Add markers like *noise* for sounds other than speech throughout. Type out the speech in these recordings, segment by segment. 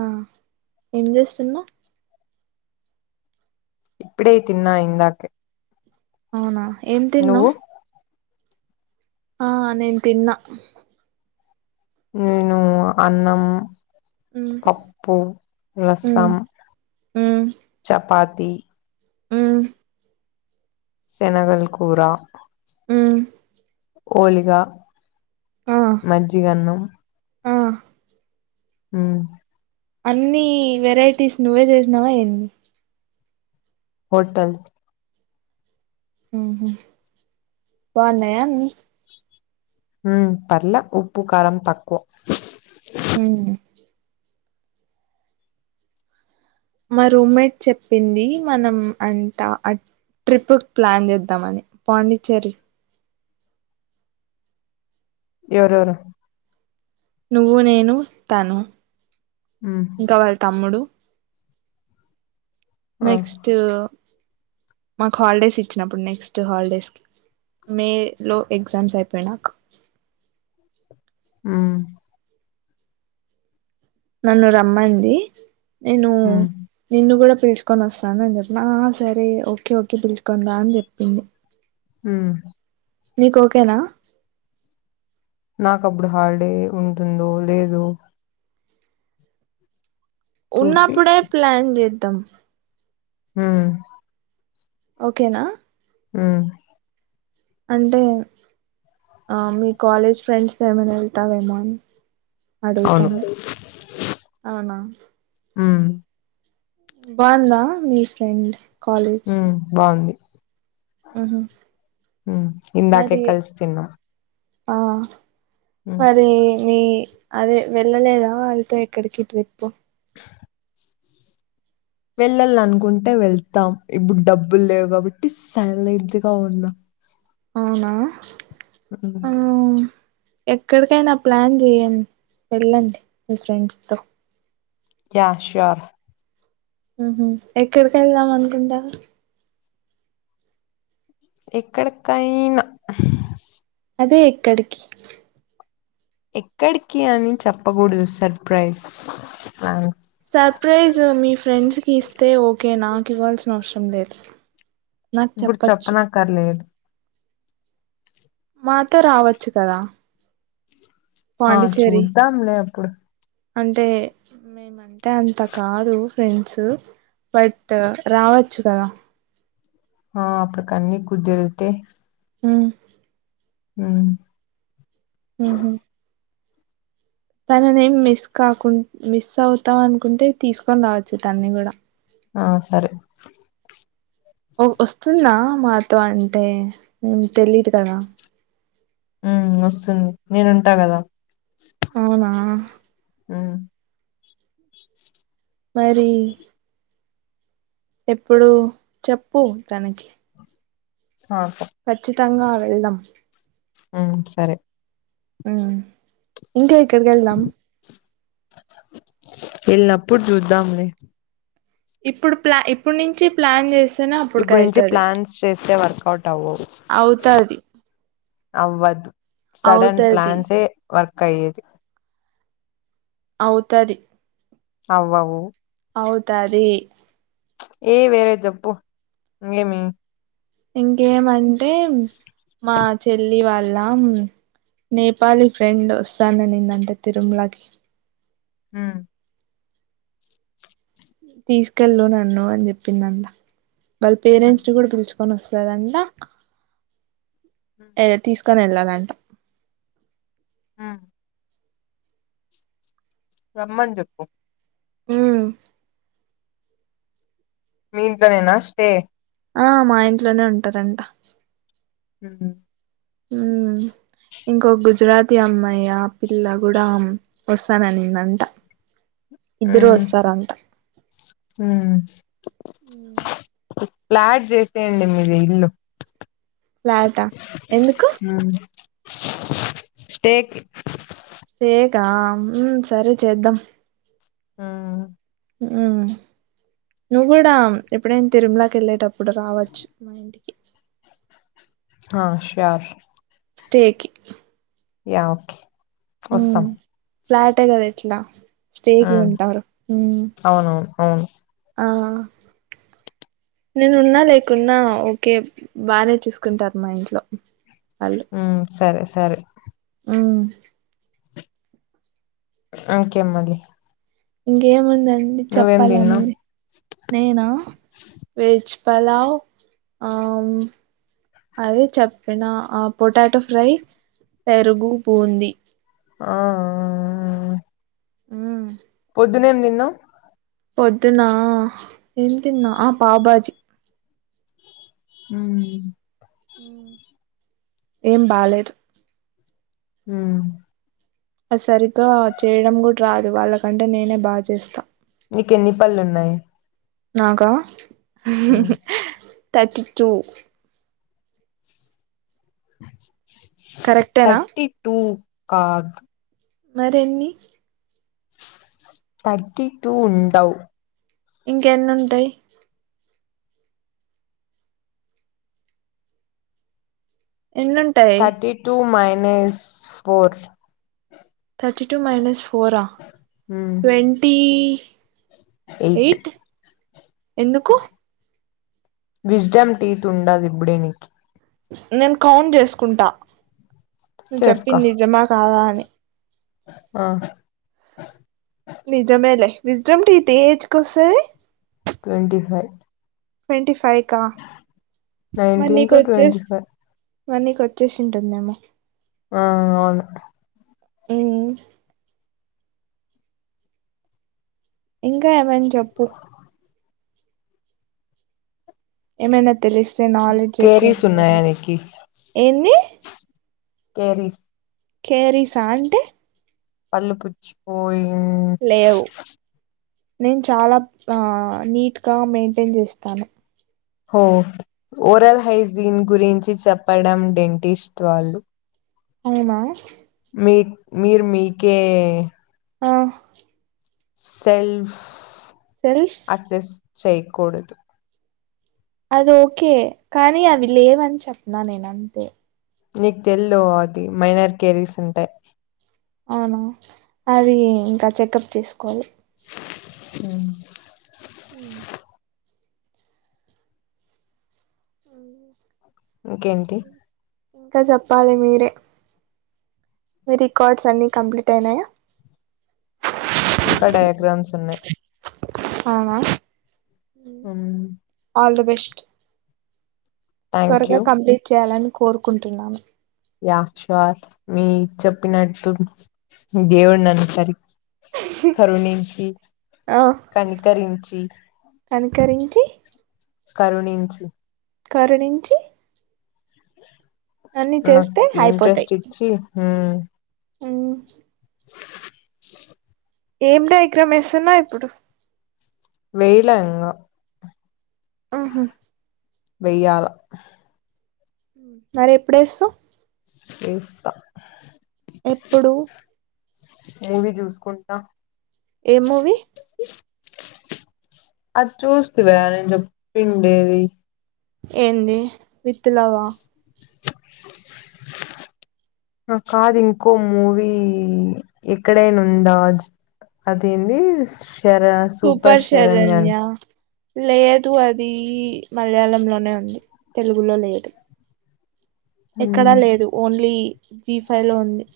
ఆ ఏం చేస్తున్నా ఇప్పుడే తిన్నా ఇందాకే అవునా ఏం నువ్వు తిన్నావ్ ఆ నేన్ తిన్నా నేను అన్నం నేను మ్మ్ పప్పు మ్మ్ రసం చపా తి ఉ సెనగల్ కూర ఉ ఓలిగా ఆ మజిగన్నం ఆ హు అన్ని వెరైటీస్ నువ్వే చేసినావ ఏంది హోటల్ బానయ్య అన్ని హ పర్లే ఉప్పు కారం తక్కువ మ్మ్ మా రూమ్మేట్ చెప్పింది మనం అంట ట్రిప్పు కి ప్లాన్ చేద్దామని పాండిచ్చేరి ఎవరెవరు నువ్వు నేను తను మ్మ్ ఇంకా వాళ్ళ తమ్ముడు ఆ నెక్స్ట్ మాకు హాలిడేస్ ఇచ్చినప్పుడు నెక్స్ట్ హాలిడేస్ కి మే లో ఎగ్జామ్స్ అయిపోయి నాక ఆ నన్ను రమ్మంది నేను మ్మ్ నిన్ను కూడ పిలుచుకొని వస్తాను అని చెప్పిన ఆ సరే ఓకే ఓకే పిలుచుకోని రా అని చెప్పింది హు నీకు ఒకే న నాకు అప్పుడు హాలిడే ఉంటుందో లేదో చూసి ఉన్నప్పుడే ప్లాన్ చేద్దాం హు ఒకే నా ఆ అంటే మీ కాలేజ్ ఫ్రెండ్స్ ఏమైనా వెళ్తావేమో అని అవును అడుగుతాను ఉ బాగుందా మీ ఫ్రెండ్ కాలేజ్ ఉ బాగుంది ఉహు హు ఇందాకే మరి కల్సి తిన్న ఆ మరి మీ అదే వెళ్ళలేదా వాళ్ళతో ఎక్కడికి ట్రిప్పు వెళ్ళాల అనుకుంటే వెళ్తాం ఇప్పుడు డబ్బులు లేవు కాబట్టి సైలెంట్ గా ఉన్న అవునా అ ఆ ఎక్కడికైనా ప్లాన్ చెయండి వెళ్ళండి మీ ఫ్రెండ్స్ తో యా షోర్ ఉహు ఎక్కడికి వెళ్దాం అనుకుంటా ఎక్కడికైన అదే ఎక్కడికి ఎక్కడికి అని చెప్పకూడదు సర్ప్రైజ్ సర్ప్రైజ్ మీ ఫ్రెండ్స్ కి ఇస్తే ఓకే నాకు ఇవ్వాల్సిన అవసరం లేదు నాకు ఇప్పుడు చెప్పచ్చు చేప్పన కర్లేదు. మాతో రావచ్చు కదా ఆ పాండిచ్చేరి చూద్దాంలే అప్పుడు అంటే మేమంటే అంత కాదు. ఫ్రెండ్సు బట్టు రావచ్చు కదా ఆ అప్పుడకన్నీ కుద్దిరితే ఉహ్ హ్మ్ ఉహ్ హు తననేం మిస్ కాకుం మిస్ అవుతా అనుకుంటే. తీసుకొని రావచ్చు తన్ని గూడా. ఆ సరే ఒ ఒస్తుందా మాతో అంటే? మేం తెలిదు కదా. ఉమ్ ఒస్తుంది నేనుంటా గద. అవునా ఊమ్ మరీ ఎప్పుడు చెప్పు తనకి ఆ ఓకే తంగా వెళ్దాం ఆమ్ సరే ఊమ్ ఇంక ఎక్కడ్కెళ్దాం. ఏళ్నప్పుడు చూద్దాంలే. ఇప్పుడు ప్లా ఇప్పుడు నుంచి ప్లాన్ జేస్ ఇప్పుడు నుంచే ప్లాన్స్ చేస్తే. వర్కౌట్ అవ్వవ్ అవుతది అవ్వదు. సడన్ అవుతది ప్లాన్సే వర్క్ అయ్యేది. అవుతది అవ్వవు అవుతది ఏ వేరెద్ జెప్పు. ఇంగేమి? ఇంకేమంటే మా చెల్లి వాళ్ళ మ్ నేపాలి ఫ్రెండ్ వస్తాననిందంట. తిరుమ్లకి ఉమ్ తీసుకెళ్ళు నన్ను అని జెప్పిందంట. వాళ్ ఉమ్ పేరెంట్స్ ని గూడా పిలుచ్ కొనొస్తదంట. ఉమ్ యోఏ తీస్ కొనేళ్ళలంటా. ఆ రమ్మన్ జెప్పు ఊమ్ మీ ఇంట్లోనేేనా స్టే ఆ మా ఇంట్లోనే ఉంటరంట ఉహ్ హు ఊమ్ ఇంకో గుజరాతీ అమ్మాయ్, ఆ పిల్ల గూడా ఆమ్ వస్తాననిందంట. ఇద్దరు వస్తారంట. ఊమ్ ఊమ్ క్ ప్లాట్ జేసేయండి మీది. ఇల్లు ఫ్లాటా ఎందుకు? ఉమ్ స్టేకి స్టేకా ఊమ్ సరే చేద్దాం. ఆ ఊమ్ నువ్వు గూడా ఎప్పుడైనా తిరుమలాకి కెళ్ళేటప్పుడు రావచ్చు మా ఇంటి ఆ ష్యోర్ స్టేకి యా ఓకే వస్తాం ఊమ్ ఫ్లాటే గద ఎట్లా స్టేకి ఉమ్ ఉంటారు ఊమ్ అవునవును అవును ఆ నేనున్నా లేకున్నా ఓకే బానే చూసుకుంటారు మా ఇంట్లో ఊమ్ సరే సరే ఊమ్ ఓకేమ్మళి ఇంకేముందండి చెప్పాలా తిన్నావ్ మీరి నేనా వేచి పలావు ఆ అదే చెప్పిన ఆ పొటాటో ఫ్రై పెరుగు బూంది ఆ ఆ వద్దు నేం నిన్న పొద్దునా ఏం తిన్నా బబాజీ హ ఏం బాలేేదు హ సరిగ్గా చేయడం కూడా రాదు వాళ్ళకంటే నేనే బాగా చేస్తాను నీకెన్ని పనుళున్నాయి నాగా తర్టీ టూ కరెక్టేనా థర్టీ టూ మరిన్ని థర్టి టూ ఉండవు ఇంక ఎన్న ఉంటాయి ఎన్నుంటాయి thirty two minus four thirty two minus ఫోరా ట్వంటీ ఎయిట్ ఎందుకు విజడమ్ టీ తండదు ఇప్పుడే నీనికి నేను కౌంట్ చేసుకుంటా నువ్ చెప్పింది నిజమా కాదా అని ఆ విస్డం ఏ ఏజ్ వస్తుంది ట్వంటంటి ఫైవ్ ట్వంటీ ఫైవ్ కా మరి నైన్టీన్ నీకు టు వచ్చే ట్వంటీ ఫైవ్ మన్నీక వచ్చేసి ఉంటుందేమో ఆ అవును అ ఇంకా ఏమైనా చెప్పు ఏమైనా తెలిస్తే నాలెడ్జ్ ఎక్కువ కేరీస్ ఉండాలి ఉన్నాయా నీకి ఏంది కరిస్ కేరీసా అంటే పలుుపుుచ్చిపోయి లేవు నేను చాలా ఆ నీట్గా మెయింటైన్ చేస్తాను ఓరల్ హైజన్ గురించి చెప్పడం డెంటిస్ట్ వాళ్ళు అవునా మీ మీరు మీకే ఆ సెల్ఫ్ సెల్ఫ్ అసెస్ట్ చేయకూడదు అద ఓకే కానీ అవి లేవని చెప్పిన నేన అంతే నీకు తెల్లుదు అది మైనార్ కేరీస్ ఉంటాయి అవునా అది ఇంకా చెకప్ చేసుకోవాలి మ్మ్ హ్మ్ అవును ఇంకేంటి ఇంకా చెప్పాలి మీరే మీ రికార్డ్స్ అన్ని కంప్లీట్ అయినయా ఇంకా డయాగ్రామ్స్ ఉన్నయ్ అవునా ఆల్ ద బెస్ట్ థ్యాంక్ త్వరగా యూ కంప్లీట్ చేయాలని కోరుకుంటున్నాను *unintelligible* వా మీ చెప్పినట్టు దేవుడు నన్ను పరి కరుణించి కనికరించి కనికరించీ కరుణించు కరుణించి అన్ని నాకు చేస్తే ఇంట్రెస్ట్ ఇచ్చి మ్మ్ అవున ఏం డయాగ్రామ్ ఎస్తున్నావు ఇప్పుడు వెయ్యాల ఇంగా ఆహ వెయ్యాల మరి ఎప్పుడు ఏస్తావు ఏస్తా ఎప్పుడు మూవీ చూసుకుంట ఏం మూవీ అది చూస్తివా నిన్ చెప్పిండేది ఏంది విత్ లవ్వా అ కాదు ఇంకో మూవీ ఎక్కడైనా ఉందా జ్ అదేంది శర సూపర్ శరణ్య లేదు అదీ మలయాళంలోనే ఉంది తెలుగులో లేదు ఎక్కడా ఉమ్. లేదు ఓన్లీ జీ ఫైవ్ లో ఉంది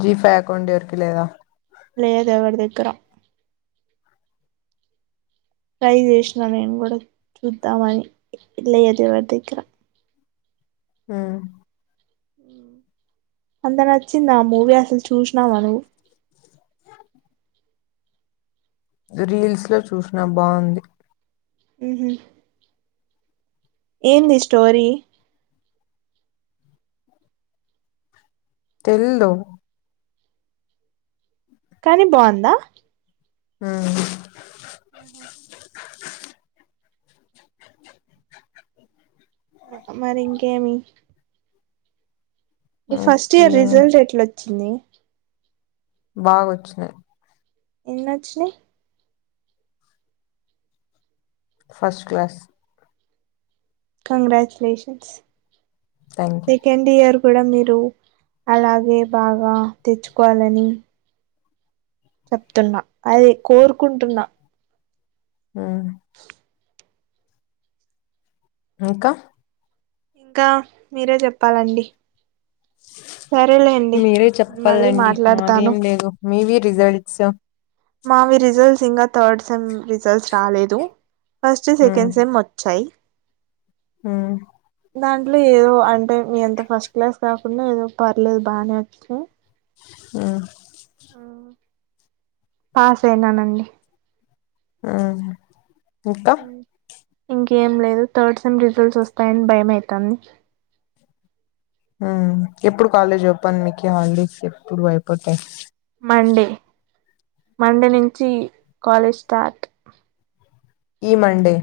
జీ ఫైవ్ అక్కడ ఉండే ఎవరికి లేదా లేదు ఎవరి దగ్గర ట్రై చేసిన నిను కూడ చూద్దమని లేద్ ఎవరి దగ్గర మ్మ్ అంత నచ్చిందా ఆ మూవీ అసలు చూసినవ నువ్వు రీల్స్ లో చూసిన బావుంది ఉహు ఏంది స్టోరీ తెల్దూ కానీ బావుందా మ్మ్ ఆహా ఉమరి ఇంకేమి నీ ఫస్ట్ ఓకే ఇయర్ రిజల్ట్ ఎట్లొచ్చింది బాగొచ్చినాయి ఎన్నచ్చినయ్ first class congratulations thank you second year కు కూడా మీరు అలాగే బాగా తెచ్చుకోవాలని చెప్తున్న అది కోరుకుంటున్న ఉమ్ ఇంకా ఇంకా మీరే చెప్పాలండి సరే మీరే చెప్పాలండి మాదేం లేదు మీవి రిజల్ట్స్ మావి రిజల్ట్స్ ఇంకా థర్డ్ ససేమ్ రిజల్ట్స్ రాలేదు ఫస్ట్ సెకండ్ సేమ్ వచ్చాయి హ దాంట్లో ఏదో అంటే మీ అంత ఫస్ట్ క్లాస్ కాకుండా ఏదో పర్లేదు బానే వచ్చినాయి ఉమ్ పాస్ అయినానండి ఉమ్ ఇంకా ఇంకేం లేదు థర్డ్ సెమ్ రిజల్ట్స్ వస్తాయని భయం అవుతుంది ఎప్పుడు కాలేజ్ ఓపన్ మీకు హాలిడేస్ ఎప్పుడు అయిపోతాయి మండే మండే నుంచి కాలేజ్ స్టార్ట్ ఈ మండే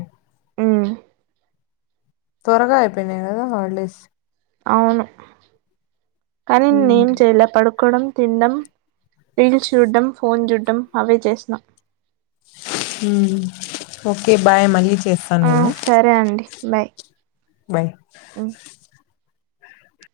ఉమ్ త్వరగాయపోయి కదా హల్డేస్ అవును కానీ హ్మ్ నేనేం చేయలే పడుకోవడం తినడం రీల్స్ చూడ్డం ఫోన్ చూడ్డం అవే చేస్న ఓకే బాయ్ మళ్ళీ చేస్తాను ఆ నేను సరే అండి బాయ్ బయ్ ఉమ్